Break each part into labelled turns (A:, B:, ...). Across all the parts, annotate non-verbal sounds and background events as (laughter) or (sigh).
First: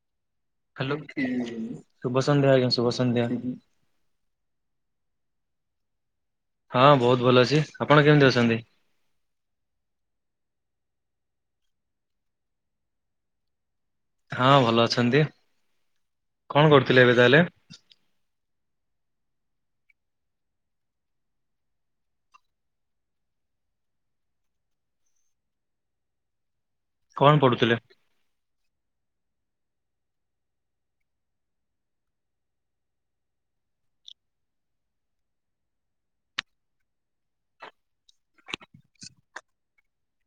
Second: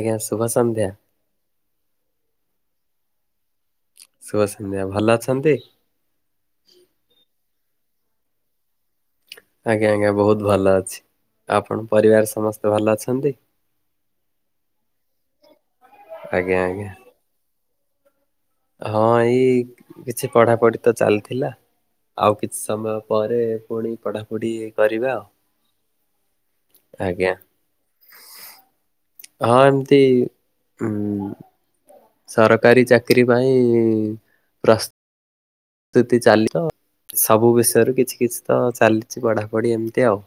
A: ଆଜ୍ଞା ଶୁଭ ସନ୍ଧ୍ୟା।
B: ଶୁଭସନ୍ଧ୍ୟା ଆଜ୍ଞା ଶୁଭସନ୍ଧ୍ୟା।
A: ଶୁଭ ସନ୍ଧ୍ୟା ଭଲ ଅଛନ୍ତି।
B: ହଁ, ବହୁତ ଭଲ ଅଛି ଆପଣ କେମିତି ଅଛନ୍ତି?
A: ଆଜ୍ଞା ଆଜ୍ଞା ବହୁତ ଭଲ ଅଛି ଆପଣ ପରିବାର ସମସ୍ତେ ଭଲ ଅଛନ୍ତି।
B: ହଁ, ଭଲ ଅଛନ୍ତି
A: ଆଜ୍ଞା
B: କଣ
A: ଆଜ୍ଞା
B: କରୁଥିଲେ ଏବେ ତାହେଲେ?
A: ହଁ, ଏଇ କିଛି ପଢାପଢି ତ ଚାଲିଥିଲା। ଆଉ କିଛି ସମୟ ପରେ ପୁଣି ପଢାପଢି କରିବା।
B: କଣ
A: ଆଜ୍ଞା।
B: ପଢୁଥିଲେ?
A: ହଁ ଏମତି ଉଁ ସରକାରୀ ଚାକିରିୀ ପାଇଁ ପ୍ରସ୍ତ ସ୍ତୁତି ଚାଲି ତ? ସବୁ ବିଷୟରୁ କିଛି କିଛି ତ ଚାଲିଛି ପଢାପଢି ଏମିତି ଆଉ।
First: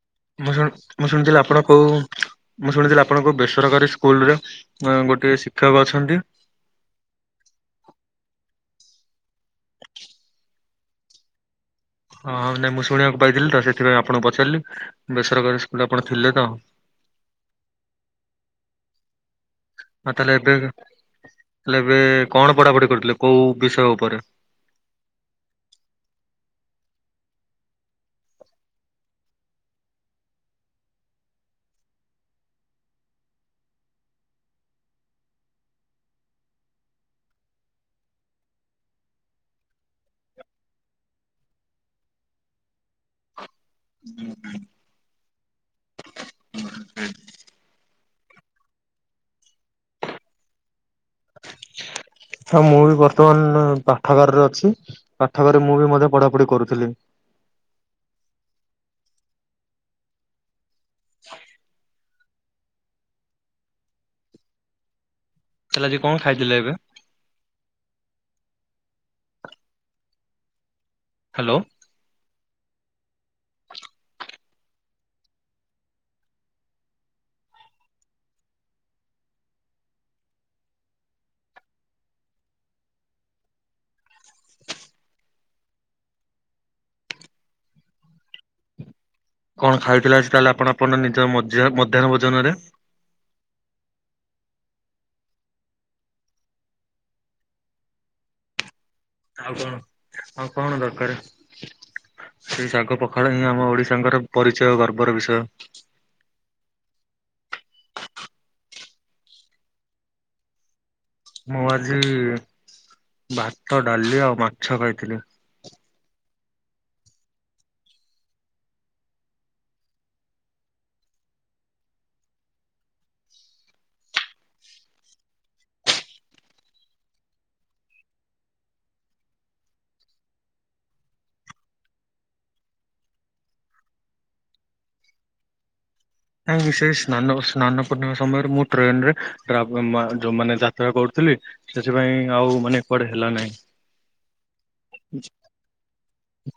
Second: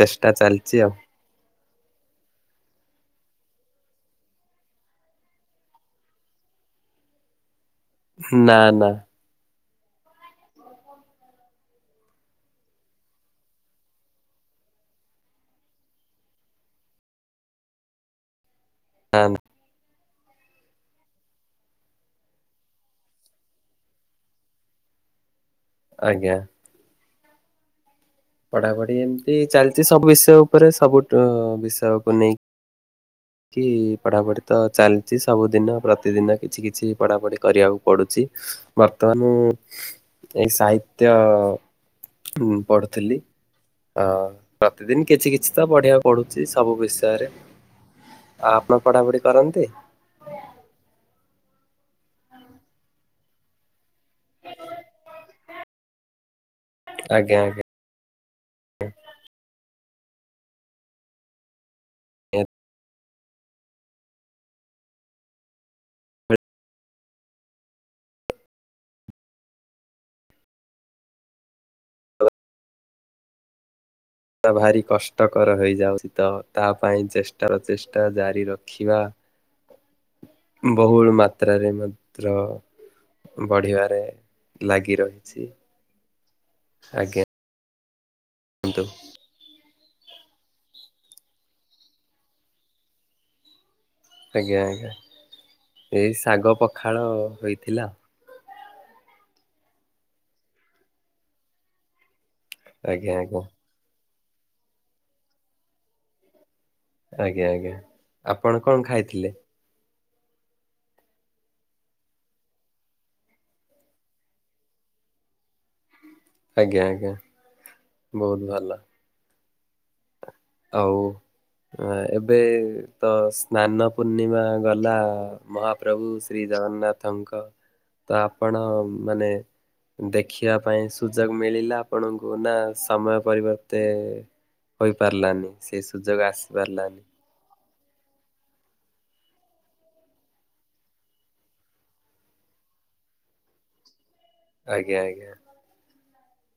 A: ଚେଷ୍ଟ
B: ମୁଁ ଶୁଣ ମୁଁ ଶୁଣିଥିଲି ଆପଣ କ ହଉ। ମୁଁ ଶୁଣିଥିଲି ଆପଣଙ୍କ ବେସରକାରୀ ସ୍କୁଲରେ ଅଁ ଗୋଟିଏ ଶିକ୍ଷକ ଅଛନ୍ତି?
A: ନା ନା।
B: ହଁ, ନାଇଁ ମୁଁ ଶୁଣିବାକୁ ପାଇଥିଲି ତ ସେଥିପାଇଁ ଆପଣଙ୍କୁ ପଚାରିଲି। ବେସରକାରୀ ସ୍କୁଲ ଆପଣ ଥିଲେ ତ?
A: ନା ନା।
B: ହଁ ତାହଲେ ଏବେ ତାହେଲେ ଏବେ କଣ ପଢାପଢି କରୁଥିଲେ କୋଉ ବିଷୟ ଉପରେ?
A: ଆଜ୍ଞା। ପଢାପଢି ଏମିତି ଚାଲିଛି ସବୁ ବିଷୟ ଉପରେ। ସବୁ ଟ ବିଷୟକୁ ନେଇକି।
B: ହଁ (inaudible)
A: କି ପଢ଼ାପଢ଼ି ତ ଚାଲିଛି ସବୁଦିନ। ପ୍ରତିଦିନ କିଛି କିଛି ପଢ଼ାପଢ଼ି କରିବାକୁ ପଡ଼ୁଛି। ବର୍ତ୍ତମାନ ଏଇ ସାହିତ୍ୟ ଉଁ ପଢୁ ଥିଲି। ପ୍ରତିଦିନ କିଛି କିଛି ତ ପଢିବାକୁ ପଡୁଛି ସବୁ ବିଷୟରେ। ଆଉ ଆପଣ ପଢ଼ାପଢ଼ି କରନ୍ତି?
B: ହଁ ମୁଁ ବି ବର୍ତ୍ତମାନ ପାଠାଗାରରେ ଅଛି। ପାଠାଗାରରେ ମୁଁ ବି ମଧ୍ୟ ପଢାପଢି କରୁଥିଲି।
A: ଆଜ୍ଞା ଆଜ୍ଞା।
B: (inaudible)
A: ଓ
B: ତାହେଲେ ଆଜି କଣ ଖାଇଥିଲେ ଏବେ? ହ୍ୟାଲୋ।
A: ଭାରି କଷ୍ଟକର ହେଇଯାଉଛି ତ। ତା ପାଇଁ ଚେଷ୍ଟା ପ୍ରଚେଷ୍ଟା ଜାରି ରଖିବା
B: (inaudible)
A: ବହୁଳୁ ମାତ୍ରାରେ ମତ୍ର ବଢିବାରେ ଲାଗି ରହିଛି। ଆଜ୍ଞା। କିନ୍ତୁ
B: କଣ ଖାଇଥିଲେ ଆଜି ତାହେଲେ ଆପଣ ଆପଣଙ୍କ ନିଜ ମଧ୍ୟା ମଧ୍ୟାହ୍ନ ଭୋଜନରେ?
A: ଆଜ୍ଞା ଆଜ୍ଞା। ଏଇ ଶାଗ ପଖାଳ ହୋଇଥିଲା।
B: ଆଉ କଣ, ଆଉ କଣ ଦରକାର? ସେଇ ଶାଗ
A: ଆଜ୍ଞା
B: ପଖାଳ
A: ଆଜ୍ଞା
B: ହିଁ ଆମ ଓଡିଶାଙ୍କର ପରିଚୟ, ଗର୍ବର ବିଷୟ।
A: ଆଜ୍ଞା ଆଜ୍ଞା। ଆପଣ କଣ ଖାଇଥିଲେ?
B: ମୁଁ ଆଜି ଭାତ, ଡାଲି ଆଉ ମାଛ ଖାଇଥିଲି।
A: ଆଜ୍ଞା, ଆଜ୍ଞା। ବହୁତ ଭଲ। ଆଉ ଏବେ ତ ସ୍ନାନ ପୂର୍ଣ୍ଣିମା ଗଲା ମହା ପ୍ରଭୁ ଶ୍ରୀ ଜଗନ୍ନାଥଙ୍କ। ତ ଆପଣ ମାନେ ଦେଖିବା ପାଇଁ ସୁଯୋଗ ମିଳିଲା ଆପଣଙ୍କୁ ନା ସମୟ ପରିବର୍ତ୍ତେ ପାରିିଲାନି। ସେ ସୁଯୋଗ ଆସ
B: କାହଁକି ସେଇ ସ୍ନାନକୁ ସ୍ନାନ ପୂ ପୂର୍ଣ୍ଣିମା ସମୟରେ ମୁଁ ଟ୍ରେନରେ ଆ ଯୋଉ ମାନେ ଯାତ୍ରା କରୁଥିଲି। ସେଥିପାଇଁ ଆଉ ମାନେ କୁଆଡେ ହେଲା ନାହିଁ।
A: ଆଜ୍ଞା, ଆଜ୍ଞା।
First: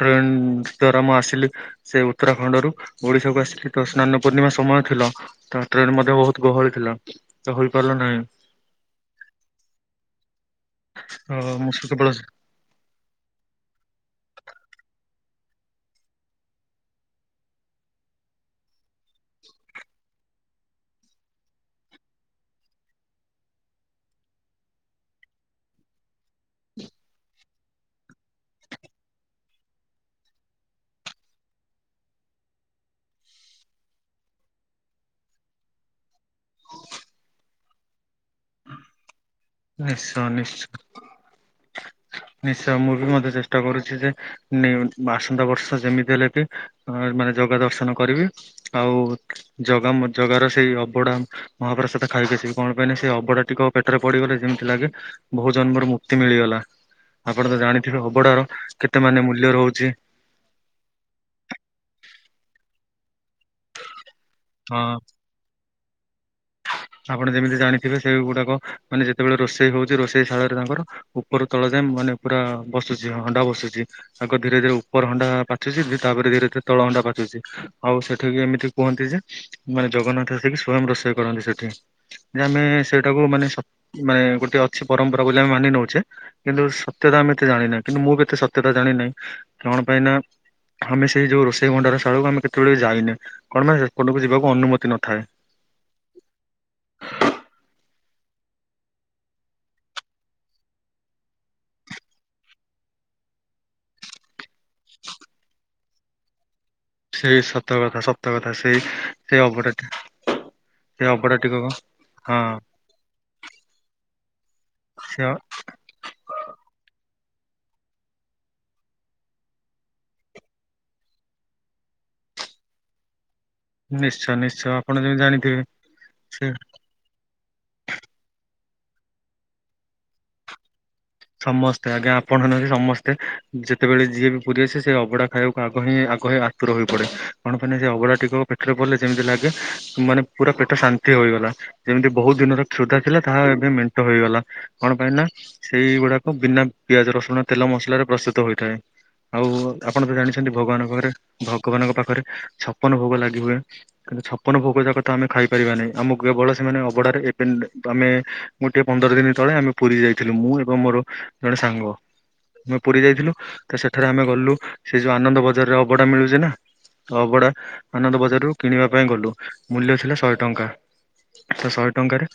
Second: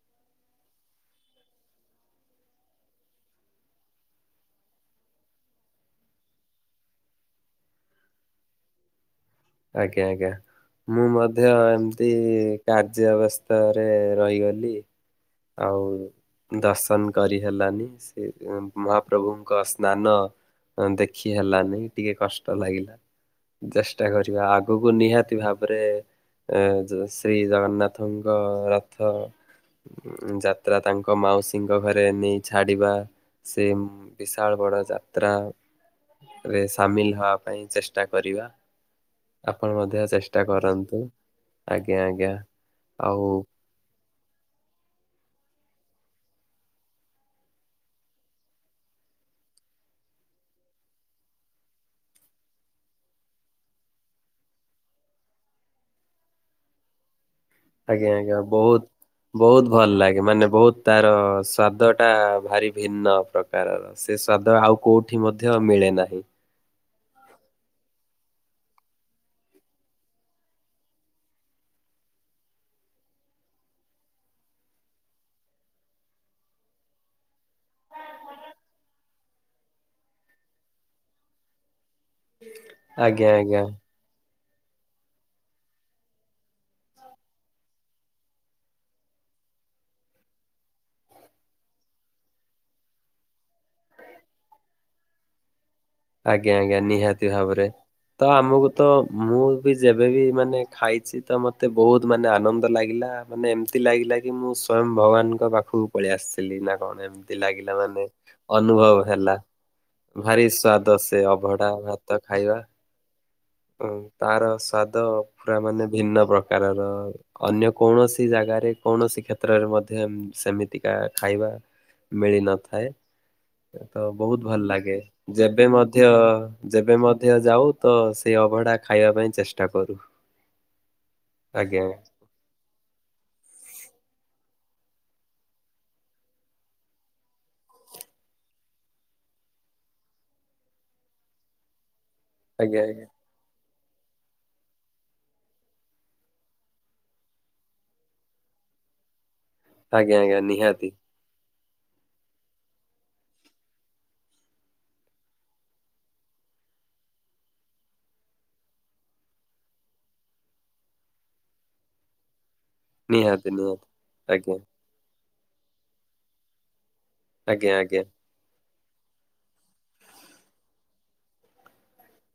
B: ଟ୍ରେନ ଦ୍ୱାରା ମୁ ଆସିଲି। ସେ ଉତ୍ତରାଖଣ୍ଡରୁୁ ଓଡିଶାକୁ ଆସିଲି ତ ସ୍ନାନ ପୂର୍ଣ୍ଣିମା ସମୟ ଥିଲା। ତ ଟ୍ରେନ ମଧ୍ୟ ବହୁତ ଗହଳି ଥିଲା ତ ହୋଇପାରିଲା ନାହିଁ।
A: ଆଜ୍ଞା ଆଜ୍ଞା ମୁଁ
B: ତ
A: ମଧ୍ୟ
B: ମୁଁ ସେ କେବଳ
A: ଏମିତି କାର୍ଯ୍ୟ ଅବସ୍ଥାରେ ରହିଗଲି ଆଉ ଦର୍ଶନ କରି ହେଲାନି ସେ ମହାପ୍ରଭୁଙ୍କ ସ୍ନାନ ହ ଦେଖି ହେଲାନି ଟିକେ କଷ୍ଟ ଲାଗିଲା ଚେଷ୍ଟା କରି ଭେଟିବା ଆଗକୁ ନିହାତି ଭାବରେ ଏ ଯୋ ଶ୍ରୀ ଜଗନ୍ନାଥଙ୍କ ରଥ ଉମ ଯାତ୍ରା ତାଙ୍କ ମାଉସୀଙ୍କ ଘରେ ନେଇ ଛାଡିବା। ସେ ବିଶାଳ ବଡ ଯାତ୍ରା। ରେ ସାମିଲ ହବା ପାଇଁ ଚେଷ୍ଟା କରିବା। ଆପଣ ମଧ୍ୟ
B: ନିଶ୍ଚୟ
A: ଚେଷ୍ଟା
B: ନିଶ୍ଚୟ।
A: କରନ୍ତୁ ଆଜ୍ଞା ଆଜ୍ଞା।
B: ନିଶ୍ଚୟ ମୁଁ ବି
A: ଆଉ
B: ମଧ୍ୟ ଚେଷ୍ଟା କରୁଛି ଯେ ନିଉତି ଆସନ୍ତା ବର୍ଷ ଯେମିତି ହେଲେ ବି ମାନେ ଜଗା ଦର୍ଶନ କରିବି। ଆଉ ଜଗା ମ ଜଗା ର ସେଇ ଅଭଡ଼ା ମହାପ୍ରସାଦ ତ ଖାଇକି ଆସିବି କଣ ପାଇଁ ସେ ଅଭଡ଼ା ଟିକ ପେଟରେ ପଡିଗଲେ ଯେମିତି ଲାଗେ ବହୁ ଜନ୍ମରୁ ମୁକ୍ତି ମିଳିଗଲା। ଆପଣ ତ ଜାଣିଥିବେ
A: ଆଜ୍ଞା
B: ଅଭଡ଼ାର କେତେ ମାନେ ମୂଲ୍ୟ ରହୁଛି।
A: ଏ ମାନେ ବହୁତ ତାର ସ୍ଵାଦ ଟା ଭାରି ଭିନ୍ନ ପ୍ର କାରର ସେ ସ୍ଵାଦ ଆଉ
B: ଅ
A: କୋଉଠି ମଧ୍ୟ ମିଳେ ନାହିଁ।
B: ଆପଣ ଯେମିତି ଜାଣିଥିବେ ସେଗୁଡାକ ମାନେ ଯେତେବେଳେ ରୋଷେଇ ହଉଛି ରୋଷେଇ ଶାଳରେ ତାଙ୍କର ଉପରୁ ତଳ ଯାଏ ମାନେ ପୁରା ବସୁଛି ହଣ୍ଡା ବସୁଛି। ଆଗ ଧୀରେ ଧୀରେ ଉପର ହଣ୍ଡା ପାଚୁଛି ତାପରେ ଧୀରେ ଧୀରେ ତଳ ହଣ୍ଡା ପାଚୁଛି। ଆଉ ସେଠିକି ଏମିତି କୁହନ୍ତି ଯେ ମାନେ ଜଗନ୍ନାଥ ଆସିକି ସ୍ଵୟଂ ରୋଷେଇ କରନ୍ତି ସେଠି ଯେ ଆମେ ସେଇଟାକୁ
A: ଆଜ୍ଞା
B: ମାନେ
A: ଆଜ୍ଞା
B: ମାନେ ଗୋଟେ ଅଛି ପରମ୍ପରା ବୋଲି ଆମେ ମାନି ନଉଛେ। କିନ୍ତୁ ସତ୍ୟତାଆମେ ଏତେ ଜାଣିନାହେ କିନ୍ତୁ ମୁଁ ବି ଏତେ ସତ୍ୟତା ଜାଣିନାହିଁ କଣ ପାଇଁ ନା ଆମେ ସେଇ ଯେଉଁ ରୋଷେଇ ଭଣ୍ଡାର ଶାଳକୁ ଆମେ କେତେବେଳେ ଯାଇନେ କଣ ପାଇଁ ସେପଟକୁ ଯିବାକୁ ଅନୁମତି ନଥାଏ।
A: ଆଜ୍ଞା ଆଜ୍ଞା ନିହାତି ଭାବରେ। ତ ଆମକୁ ତ ମୁଁ ବି ଯେବେବି ମାନେ ଖାଇଛି ତ ମତେ ବହୁତ ମାନେ ଆନନ୍ଦ ଲାଗିଲା। ମାନେ ଏମିତି ଲାଗିଲା କି ମୁଁ ସ୍ଵୟଂ ଭଗବାନଙ୍କ ପାଖକୁ ପଳେଇ ଆସିଲି ନା କଣ ଏମିତି
B: ସେଇ
A: ଲାଗିଲା
B: ସତ କଥା
A: ମାନେ
B: ସତ କଥା ସେଇ
A: ଅନୁଭବ ହେଲା
B: ସେଇ ଅବଢା
A: ଭାରି ସ୍ଵା ଦ ସେ
B: ଅବଢା
A: ଅଭଢା
B: ଟିକକ
A: ଭାତ ଖାଇବା
B: ହଁ
A: ତାର ସ୍ଵାଦ
B: ସେ
A: ପୁରା ମାନେ ଭିନ୍ନ ପ୍ରକାରର। ଅନ୍ୟ କୌଣସି ଜାଗାରେ କୌଣସି କ୍ଷେତ୍ରରେ ମଧ୍ୟ ଉମ୍ ସେମିତିକା ଖାଇବା ମିଳିନଥାଏ ତ
B: ନିଶ୍ଚୟ
A: ବହୁତ ଭଲ
B: ନିଶ୍ଚୟ ଆପଣ
A: ଲାଗେ
B: ଯେମିତି ଜାଣିଥିବେ
A: ଯେବେ ମଧ୍ୟ
B: ସେ
A: ଯେବେ ମଧ୍ୟ ଯାଉ ତ ସେଇ ଅଭଢ଼ା ଖାଇବା ପାଇଁ ଚେଷ୍ଟା କରୁ।
B: ସମସ୍ତେ ଆଜ୍ଞା ଆପଣ ସମସ୍ତେ ଯେତେବେଳେ ଯିଏ ବି ପୁରୀ ଆସେ ସେ ଅବଡ଼ା ଖାଇବାକୁ ଆଗ ହିଁ ଆଗ ହିଁ ଆତୁର ହୋଇ ପଡେ। କଣ ପାଇଁନା ସେ ଅଭଡ଼ା ଟିକକ ପେଟରେ ପଡ଼ିଲେ ଯେମିତି ଲାଗେ ମାନେ ପୁରା ପେଟ ଶାନ୍ତି ହୋଇଗଲା। ଯେମିତି ବହୁତ ଦିନର
A: ଆଜ୍ଞା
B: କ୍ଷୁଧା
A: ଆଜ୍ଞା
B: ଥିଲା ତାହା ଏବେ ମେଣ୍ଟ ହେଇଗଲା କଣ ପାଇଁ ନା ସେଇଗୁଡ଼ାକ ବିନା ପିଆଜ, ରସୁଣ, ତେଲ, ମସଲାରେ ପ୍ରସ୍ତୁତ ହୋଇଥାଏ, ଆଉ ଆପଣ
A: ଆଜ୍ଞା
B: ତ
A: ଆଜ୍ଞା
B: ଜାଣିଛନ୍ତି
A: ନିହାତି
B: ଭଗବାନଙ୍କ ଘରେ ଭଗବାନଙ୍କ ପାଖରେ ଛପନ ଭୋଗ ଲାଗି ହୁଏ। କିନ୍ତୁ ଛପନ ଭୋଗ ଜାକ ତ ଆମେ ଖାଇପାରିବାନାହିଁ, ଆମକୁ କେବଳ ସେମାନେ ଅବଢାରେ (unintelligible) ଆମେ ମୁଁ ଟିକେ ପନ୍ଦର ଦିନ ତଳେ ଆମେ ପୁରୀ ଯାଇଥିଲୁ, ମୁଁ ଏବଂ ମୋର ଜଣେ ସାଙ୍ଗ, ଆମେ ପୁରୀ ଯାଇଥିଲୁ,
A: ନିହାତି
B: ତ
A: ନିହାତି
B: ସେଠାରେ ଆମେ ଗଲୁ
A: ଆଜ୍ଞା
B: ସେ ଯୋଉ ଆନନ୍ଦ ବଜାରେ ଅବଡା ମିଳୁଛି ନା, ଅବଡା
A: ଆଜ୍ଞା ଆଜ୍ଞା
B: ଆନନ୍ଦ ବଜାରରୁୁ କିଣିବା ପାଇଁ ଗଲୁ। ମୂଲ୍ୟ ଥିଲା ଶହେ ଟଙ୍କା। ତ ଶହେ ଟଙ୍କାରେ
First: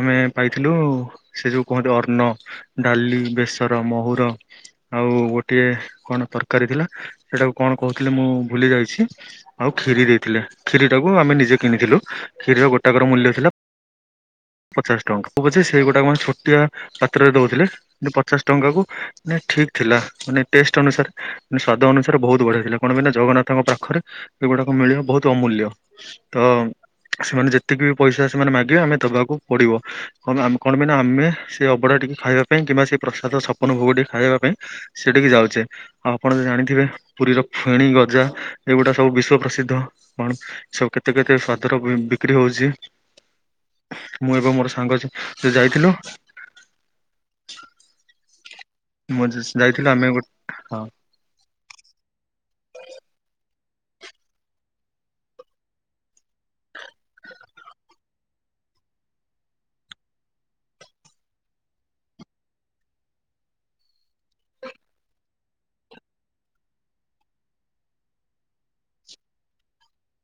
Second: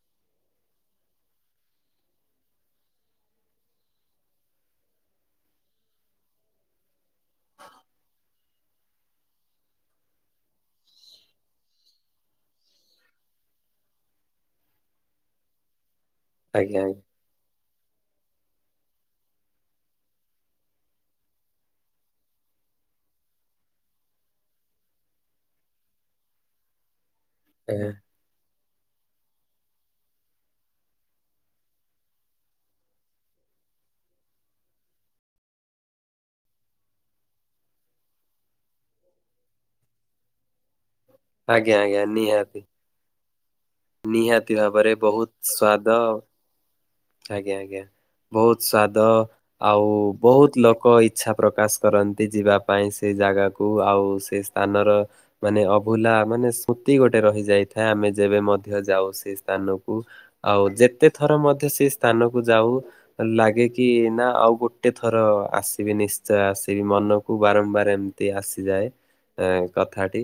B: ଆମେ ପାଇଥିଲୁ, ସେ ଯୋଉ କୁହନ୍ତି ଅର୍ଣ୍ଣ ଡାଲି, ବେସର, ମହୁୁର ଆଉ ଗୋଟିଏ କଣ ତରକାରୀ ଥିଲା? ସେଇଟାକୁ କଣ କହୁଥିଲେ, ମୁଁ ଭୁଲି ଯାଇଛି। ଆଉ କ୍ଷୀରି ଦେଇଥିଲେ। କ୍ଷୀରି ଟାକୁ ଆମେ ନିଜେ କିଣିଥିଲୁ, କ୍ଷୀରିର ଗୋଟାକର ମୂଲ୍ୟ ଥିଲା ପଚାଶ ଟଙ୍କା, ହେଉ ପଛ ସେଇ ଗୁଟାକ ଛୋଟିଆ
A: ଆଜ୍ଞା
B: ପାତ୍ରରେ ଦଉଥିଲେ। ପଚାଶ ଟଙ୍କା କୁ ନେ ଠିକ୍ ଥିଲା। ମାନେ ଟେଷ୍ଟ ଅନୁସାରେ ସ୍ଵାଦ ଅନୁସାରେ ବହୁତ ବଢିଆ ଥିଲା। କଣ ବିନା ଜଗନ୍ନାଥଙ୍କ ପାଖରେ ଏଗୁଡାକ ମିଳିବା ବହୁତ୍ ଅମୂଲ୍ୟ ତ ସେମାନେ ଯେତିକି ବି ପଇସା ସେମାନେ ମାଗିବେ ଆମେ ଦବାକୁ ପଡିବ। କଣପାଇଁ ଆମ କଣ ପାଇଁ ନା ଆମେ, ସେ ଅବଢା ଟିକେ ଖାଇବା ପାଇଁ କିମ୍ବା ସେ ପ୍ରସାଦ ଛପନ ଭୋଗ ଟିକେ ଖାଇବା ପାଇଁ ସେଠିକି ଯାଉଚେ। ଆଉ ଆପଣ ଜାଣିଥିବେ, ପୁରୀର ଫେଣି ଗଜା ଏଇଗୁଟା ସବୁ ବିଶ୍ଵ ପ୍ରସିଦ୍ଧ। କଣ ସବୁ କେତେ-କେତେ ସ୍ଵାଦ
A: ଆଜ୍ଞା ଆଜ୍ଞା ଆଜ୍ଞା
B: ର ବି
A: ଆଜ୍ଞା
B: ବିକ୍ରି
A: ନିହାତି
B: ହଉଚି।
A: ନିହାତି ଭାବରେ ବହୁତ୍
B: ଯୋଉ
A: ସ୍ଵାଦ
B: ଯାଇଥିଲୁ
A: ଆଜ୍ଞା-ଆଜ୍ଞା ବହୁତ୍ ସ୍ୱାଦ,
B: ମୁଁ
A: ଆଉ
B: ଯାଇଥିଲୁ ଆମେ ଗୋଟେ
A: ବହୁତ୍
B: ହଁ
A: ଲୋକ ଇ ଇଚ୍ଛା ପ୍ରକାଶ କରନ୍ତି ଯିବା ପାଇଁ ସେ ଜାଗାକୁ, ଆଉ ସେ ସ୍ଥାନର ମାନେ ଅଭୁଲା ମାନେ ସ୍ମୁତି ଗୋଟେ ରହିଯାଇଥାଏ, ଆମେ ଯେବେ ମଧ୍ୟ ଯାଉ ସେ ସ୍ଥାନକୁ। ଆଉ ଯେତେ ଥର ମଧ୍ୟ ସେ ସ୍ଥାନକୁ ଯାଉ ଲାଗେ କି, ନା ଆଉ ଗୋଟେ ଥର ଆସିବି ନିଶ୍ଚୟ ଆସିବି, ମନକୁ ବାରମ୍ବାର ଏମ୍ ତି ଆସିଯାଏ। ଏଁ କଥାଟି,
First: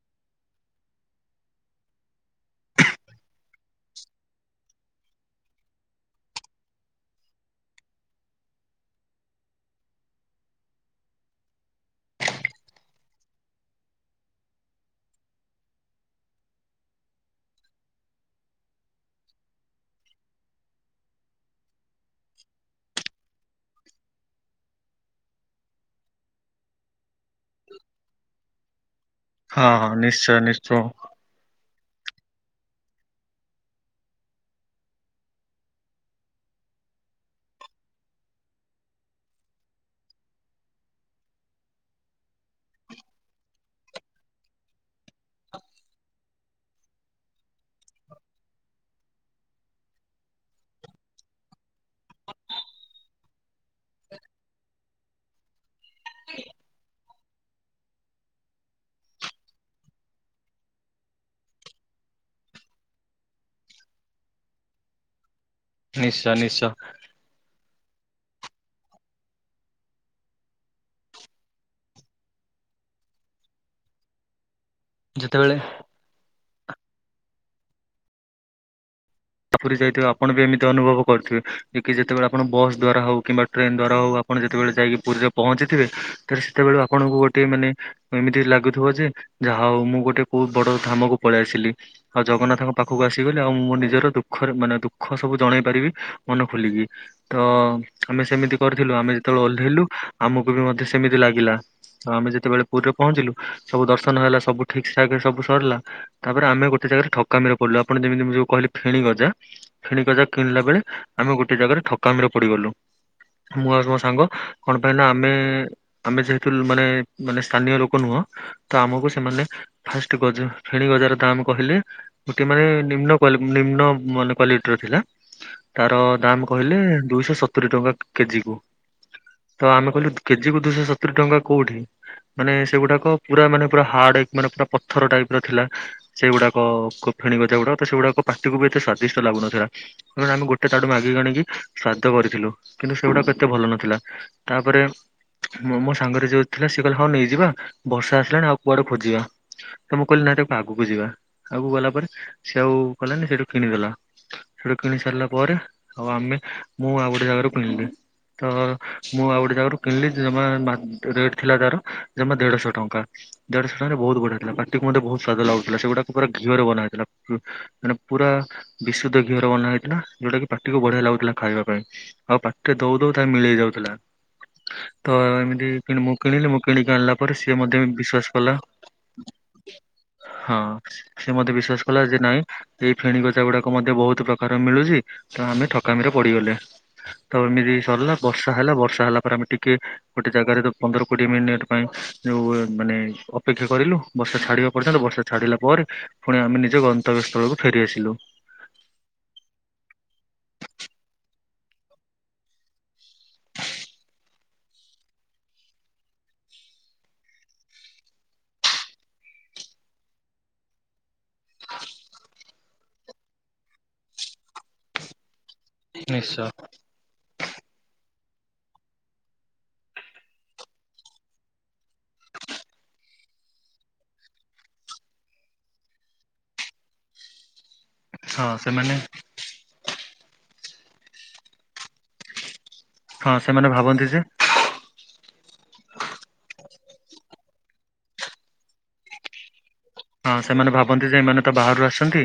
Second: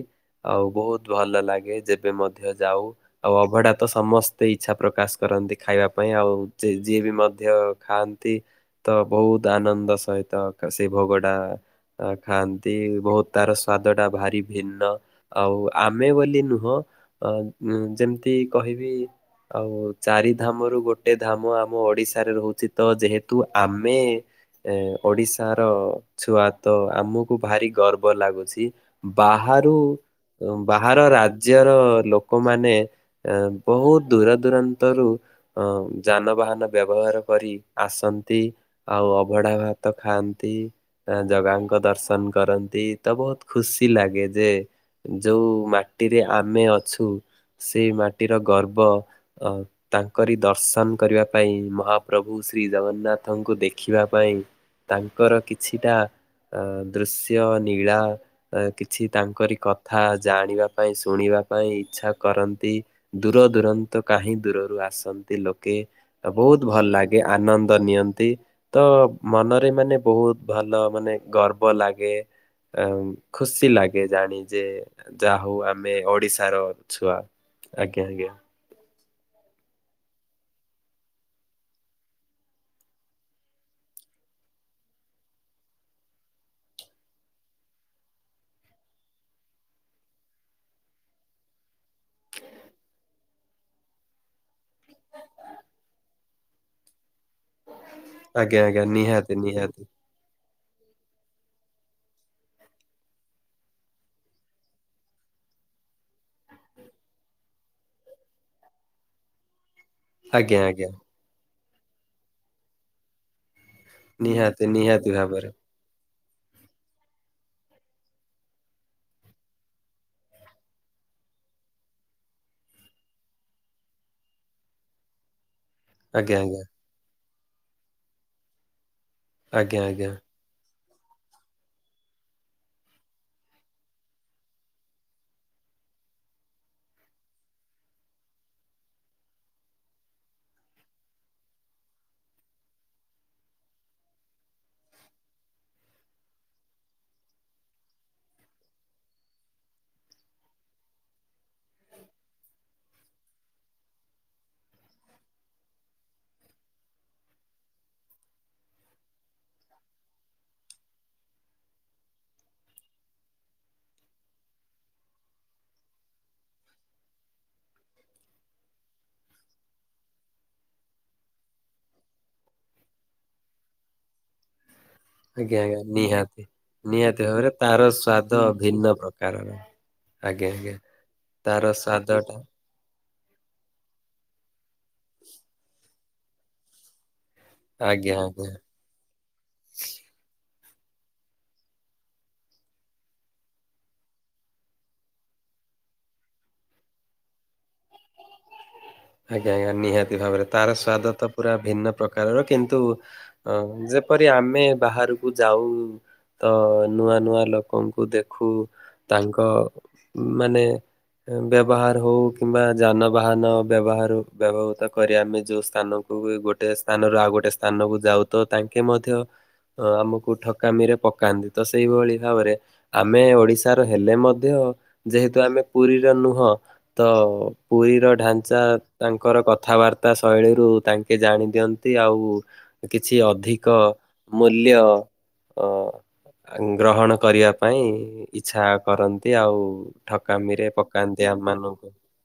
A: ଆଉ ବହୁତ୍ ଭଲଲାଗେ ଯେବେ ମଧ୍ୟ ଯାଉ। ଆଉ ଅଭଢା ତ ସମସ୍ତେ ଇଚ୍ଛା ପ୍ରକାଶ କରନ୍ତି ଖାଇବା ପାଇଁ, ଆଉ ଯେ ଯିଏ ବି ମଧ୍ୟ ଖାଆନ୍ତି ତ ବହୁତ ଆନନ୍ଦ ସହିତ ସେ ଭୋଗଟା ଅ ଖାଆନ୍ତି ବହୁତ୍ ତାର ସ୍ଵାଦଟା ଭାରି ଭିନ୍ନ। ଆଉ ଆମେ ବୋଲି ନୁହଁ, ଅ ଉ ଯେମ୍ ତି କହିବି, ଆଉ ଚାରି ଧାମରୁ ଗୋଟେ ଧାମ ଆମ ମୁ ଓଡିଶାରେ ରହୁଚି ତ, ଯେହେତୁ ଆମେ ଏ ଓଡିଶାର ଛୁଆ ତ, ଆମକୁ ଭାରି ଗର୍ବ ଲାଗୁଛି।
B: ହଁ
A: ବାହାରୁ,
B: ହଁ ନିଶ୍ଚୟ ନିଶ୍ଚୟ
A: ବାହାର ରାଜ୍ୟର ଲୋକମାନେ ଏଁ ବହୁତ୍ ଦୂର ଦୂରାନ୍ତରୁ ଅ, ଯାନବାହାନ ବ୍ୟବହାର କରି ଆସନ୍ତି। ଆଉ ଅଭଢା ଭାତ ଖାଆନ୍ତି। ଏ ଜଗାଙ୍କ ଦର୍ଶନ କରନ୍ତି ତ ବହୁତ ଖୁସି ଲାଗେ, ଯେ ଯୋଉ ମାଟିରେ ଆମେ ଅଛୁ, ସେ ମାଟିର ଗର୍ବ, ଅ ତାଙ୍କରି ଦର୍ଶନ କରିବା ପାଇଁ, ମହାପ୍ରଭୁ ଶ୍ରୀ ଜଗନ୍ନାଥଙ୍କୁ ଦେଖିବା ପାଇଁ ତାଙ୍କର କିଛିଟା ଅ ଦୃଶ୍ୟ ନୀଳା ଏ କିଛି ତାଙ୍କରି କଥା ଜାଣିବା ପାଇଁ ଶୁଣିବା ପାଇଁ ଇଚ୍ଛା କରନ୍ତି। ଦୂର ଦୂୁରନ୍ତ କାହିଁ ଦୂରରୁ ଆସନ୍ତି ଲୋକେ,
B: ନିଶ୍ଚୟ
A: ବହୁତ୍
B: ନିଶ୍ଚୟ
A: ଭଲ୍ ଲା କିଏ ଆନନ୍ଦ ନିଅନ୍ତି। ତ ମନରେ ମାନେ ବହୁତ୍ ଭଲ ମାନେ ଗର୍ବ ଲାଗେ। ଆ ଖୁସି ଲାଗେ ଜାଣି ଯେ,
B: ଯେତେବେଳେ
A: ଯାହଉ ଆମେ ଓଡିଶାର ଛୁଆ। ଆଜ୍ଞା ଆଜ୍ଞା।
B: ପୁରୀ ଯାଇଥିବେ ଆପଣ ବି ଏମିତି ଅନୁଭବ କରୁିଥିବେ, କି ଯେତେବେଳେ ଆପଣ ବସ୍ ଦ୍ଵାରା ହୋଉ କିମ୍ବା ଟ୍ରେନ୍ ଦ୍ଵାରା ହୋଉ ଆପଣ ଯେତେବେଳେ ଯାଇକି ପୁରୀରେ ପହଞ୍ଚିଥିବେ ତ ସେତେବେଳେ ଆପଣଙ୍କୁ ଗୋଟଏ ମାନେ ଏମିତି ଲାଗୁଥିବ ଯେ ଯାହା ହୋଉ ମୁଁ ଗୋଟେ କୋଉ ବଡ଼ ଧାମକୁ ପଳେଇ ଆସିଲି। ଆଉ ଜଗନ୍ନାଥଙ୍କ ପାଖକୁ ଆସିଗଲି, ଆଉ ମୁଁ ମୋ ନିଜର ଦୁ ଖରେ ମାନେ ଦୁଃଖ ସବୁ ଜଣେଇ ପାରିବି ମନ ଖୋଲିକି। ତ ଆମେ ସେମିତି
A: ଆଜ୍ଞା ଆଜ୍ଞା
B: କରିଥିଲୁ ଆମେ
A: ନିହାତି
B: ଯେତେବେଳେ
A: ନିହାତି
B: ଓହ୍ଲେଇଲୁ ଆମକୁ ବି ମଧ୍ୟ ସେମିତି ଲାଗିଲା। ତ ଆମେ ଯେତେବେଳେ ପୁରୀରେ ପହଞ୍ଚିଲୁ ସବୁ ଦର୍ଶନ ହେଲା ସବୁ ଠିକ୍ ଠାକ୍ ରେ ସବୁ ସରିଲା। ତାପରେ ଆମେ ଗୋଟେ ଜାଗାରେ ଠକାମିରେ ପିଡିଲୁ ଆପଣ ଯେମିତି ମୁଁ ଯୋଉ କହିଲି ଫେଣିି ଗଜା ଫେଣି ଗଜା
A: ଆଜ୍ଞା
B: କିଣିଲା ବେଳେ
A: ଆଜ୍ଞା
B: ଆମେ ଗୋଟେ ଜାଗାରେ ଠକାମିରେ ପଡି ଗଲୁ, ମୁଁ ଆଉ ମୋ ସାଙ୍ଗ
A: ନିହାତି
B: କଣ ପାଇଁ ନା
A: ନିହାତି ଭାବରେ
B: ଆମେ-ଆମେ ଯେହେତୁ ମାନେ-ମାନେ ସ୍ଥାନୀୟ ଲୋକ ନୁହଁ ତ ଆମକୁ ସେମାନେ ଫାଷ୍ଟ ଗଜା ଫେଣି ଗଜାର ଦାମ୍ କହିଲେ ଗୋଟିଏ ମାନେ ନିମ୍ନ କ୍ୱାଲି ନିମ୍ନ ମାନ କ୍ଵାଲିଟି ର ଥିଲା ତାର
A: ଆଜ୍ଞା
B: ଦାମ୍
A: ଆଜ୍ଞା
B: କହିଲେ ଦୁଇଶହ ସ ସତୁରି ଟଙ୍କା କେଜି କୁ ତ
A: ଆଜ୍ଞା
B: ଆମେ
A: ଆଜ୍ଞା
B: କହିଲୁ କେଜି କୁ ଦୁଇଶହ ସତୁରି ଟଙ୍କା କୋଉଠି? ମାନେ ସେଗୁଡାକ ପୁରା ମାନେ ପୁରା ହାର୍ଡ ମାନେ ପୁରା ପଥର ଟାଇପ୍ ର ଥିଲା। ସେଗୁଡାକ ଫେଣୀ ଗଜା ଗୁଡାକ ସେଗୁଡାକ ପାଟିକୁ ବି ଏତେ ସ୍ଵାଦିଷ୍ଟ ଲାଗୁନଥିଲା। କାର ଆମେ ଗୋଟେ ତାଡୁ ମାଗି ଆଣିକି ସ୍ୱାଦ କରିଥିଲୁ କିନ୍ତୁ ସେଗୁଡାକ ଏତେ ଭଲ ନଥିଲା। ତାପରେ ମୋ ସାଙ୍ଗରେ ଯିଏ ଥିଲା ସେଏ କହିଲେ ହଁ ନେଇଯିବା ବର୍ଷା ଆସିଲାଣି ଆଉ କୁଆଡେ ଖୋଜିବା। ତ ମୁଁ କହିଲି ନା ତାକୁ ଆଗକୁ ଯିବା ଆଗକୁ ଗଲା ପରେ ସେ ଆଉ ଗଲାନି ସେଇଠୁ କିଣିଦେଲା। ସେଟୁ କିଣି ସାରିଲା ପରେ ଆଉ ଆମେ ମୁଁ ଆଉ ଗୋଟେ ଜାଗାରୁ କିଣିଲି। ତ ମୁଁ ଆଉ ଗୋଟେ ଜାଗାରୁ କିଣିଲି ଜମା ରେଟ ଥିଲା ତାର ଜମା ଦେଢଶହ ଟଙ୍କା। ଦେଢ଼ସ ଟଙ୍କାରେ ବହୁତ ବଢିଆ ଥିଲା ପାଟି ମଧ୍ୟ ବହୁତ ସ୍ଵାଦ ଲାଗୁଥିଲା ସେଗୁଟାକୁ ପୁରା ଘିଅ ବନି ହେଇଥିଲା ପୁ ମାନେ ପୁରା ବିଶୁଦ୍ଧ ଘିଅର ବନା ହେଇଥିଲା ଯୋଉଟା କି ପାଟିକୁ ବଢିଆ ଲାଗୁଥିଲା ଖାଇବା ପାଇଁ। ଆଉ ପାଖରେ ଦୋଉ ଦୋଉ ତା ମିଳେଇ ଯାଉଥିଲା। ତ
A: ଆଜ୍ଞା ଆଜ୍ଞା
B: ଏମିତି ମୁଁ
A: ନିହାତି
B: କିଣିଲି ମୁଁ କିଣିକି ଆଣିଲା
A: ନିହାତି
B: ପରେ
A: ଭାବରେ
B: ସିଏ ମଧ୍ୟ
A: ତାର
B: ବିଶ୍ଵାସ
A: ସ୍ଵାଦ
B: କଲା।
A: ଭିନ୍ନ ପ୍ରକାରର ଆଜ୍ଞା
B: ହଁ
A: ଆଜ୍ଞା
B: ସେ ମୋତେ
A: ତାର
B: ବିଶ୍ଵାସ କଲା ଯେ
A: ସ୍ଵାଦ ଟା
B: ନାଇଁ ଏଇ ଫେଣୀ ଗଜା ଗୁଡାକ ମଧ୍ୟ ବହୁତ ପ୍ରକାର ମିଳୁଚି ତେଣୁ ଆମେ ଠକାମି ରେ ପଡିଗଲେ। ତ ଏମିତି ସରିଲା
A: ଆଜ୍ଞା ଆଜ୍ଞା
B: ବର୍ଷା ହେଲା ବର୍ଷା ହେଲା ପରେ ଆମେ ଟିକେ ଗୋଟେ ଜାଗାରେ ତ ପନ୍ଦର କୋଡିଏ ମିନିଟ୍ ପାଇଁ ଯୋଉ ମାନେ ଅପେକ୍ଷା କରିଲୁ ବର୍ଷା ଛାଡ଼ିବା ପର୍ଯ୍ୟନ୍ତ ବର୍ଷା ଛାଡ଼ିଲା ପରେ ଫୁଣି ଆମେ ନିଜ ଗନ୍ତବ୍ୟ ସ୍ଥଳକୁ ଫେରିଆସିଲୁ।
A: ଆଜ୍ଞା ଆଜ୍ଞା ନିହାତି ଭାବରେ ତାର ସ୍ଵାଦ ତ ପୁରା ଭିନ୍ନ ପ୍ରକାରର କିନ୍ତୁ ହଁ ଯେପରି ଆମେ ବାହାରକୁ ଯାଉ ତ ନୂଆ ନୂଆ ଲୋକଙ୍କୁ ଦେଖୁ ତାଙ୍କ ମାନେ ବ୍ୟବହାର ହୋଉ କିମ୍ବା ଯାନବାହାନ ବ୍ୟବହାର ବ୍ୟବହୃତ କରି ଆମେ ଯେଉଁ ସ୍ଥାନକୁ
B: ନିଶ୍ଚୟ।
A: ଗୋଟେ ସ୍ଥାନରୁ ଆଉ ଗୋଟେ ସ୍ଥାନକୁ ଯାଉ ତ ତାଙ୍କେ ମଧ୍ୟ ତ ଆମକୁ ଠକାମିରେ ପକାନ୍ତି ତ ସେଇଭଳି ଭାବରେ ଆମେ ଓଡିଶାର ହେଲେ ମଧ୍ୟ ଯେହେତୁ ଆମେ ପୁରୀର ନୁହଁ ତ ପୁରୀର
B: ହଁ
A: ଚା
B: ସେମାନେ
A: ତାଙ୍କର କଥାବାର୍ତ୍ତା ଶୈଳୀରୁ ତାଙ୍କେ ଜାଣି ଦିଅନ୍ତି ଆଉ କିଛି
B: ହଁ ସେମାନେ
A: ଅଧିକ
B: ଭାବନ୍ତି ଯେ
A: ମୂଲ୍ୟ ଅ ଗ୍ରହଣ କରିବା ପାଇଁ ଇଚ୍ଛା କରନ୍ତି ଆଉ।
B: ହଁ
A: ଠକାମିରେ
B: ସେମାନେ ଭାବନ୍ତି ଯେ
A: ପକାନ୍ତି ଆମ
B: ଏମାନେ ତ ବାହାରୁ
A: ମାନଙ୍କୁ
B: ଆସଛନ୍ତି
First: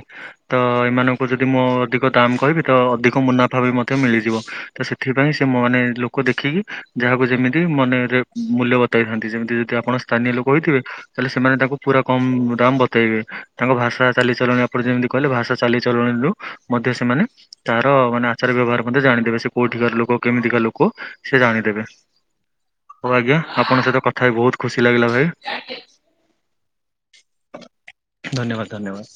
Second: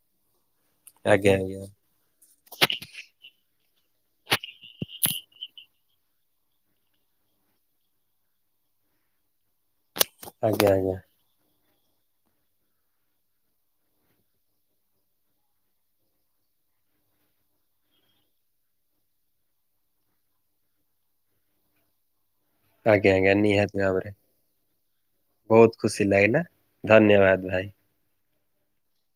B: ତ ଏମାନଙ୍କୁ
A: ଆଜ୍ଞା
B: ଯଦି ମୁଁ
A: ଆଜ୍ଞା
B: ଅଧିକ ଦାମ୍ କହିବି ତ ଅଧିକ ମୁନାଫା ବି ମଧ୍ୟ ମିଳିଯିବ ତ ସେଥିପାଇଁ ସେ ମାନେ ଲୋକ ଦେଖିକି। ଯାହାକୁ ଯେମିତି ମନେରେ ମୂଲ୍ୟ ବତାଇଥାନ୍ତି ଯେମିତି ଯଦି ଆପଣ। ସ୍ଥାନୀୟ ଲୋକ
A: ଆଜ୍ଞା ଆଜ୍ଞା
B: ହେଇଥିବେ ତାହେଲେ ସେମାନେ ତାଙ୍କୁ ପୁରା କମ। ଦାମ୍ ବତେଇବେ ତାଙ୍କ ଭାଷା ଚାଲିଚଳଣି ଆପଣ ଯେମିତି କହିଲେ ଭାଷା ଚାଲିଚଳଣିରୁୁ ମଧ୍ୟ ସେମାନେ। ତାର ମାନେ ଆଚାର ବ୍ୟବହାର ମଧ୍ୟେ ଜାଣିଦେବେ ସେ କୋଉଠିକାର ଲୋକ କେମିତିକା ଲୋକ ସେ ଜାଣିଦେବେ। ହଉ ଆଜ୍ଞା ଆପଣଙ୍କ ସହିତ କଥା ହି ବହୁତ ଖୁସି ଲାଗିଲା ଭାଇ।
A: ବହୁତ ଖୁସି ଲାଗିଲା ଧନ୍ୟବାଦ ଭାଇ।
B: ଧନ୍ୟବାଦ ଧନ୍ୟବାଦ।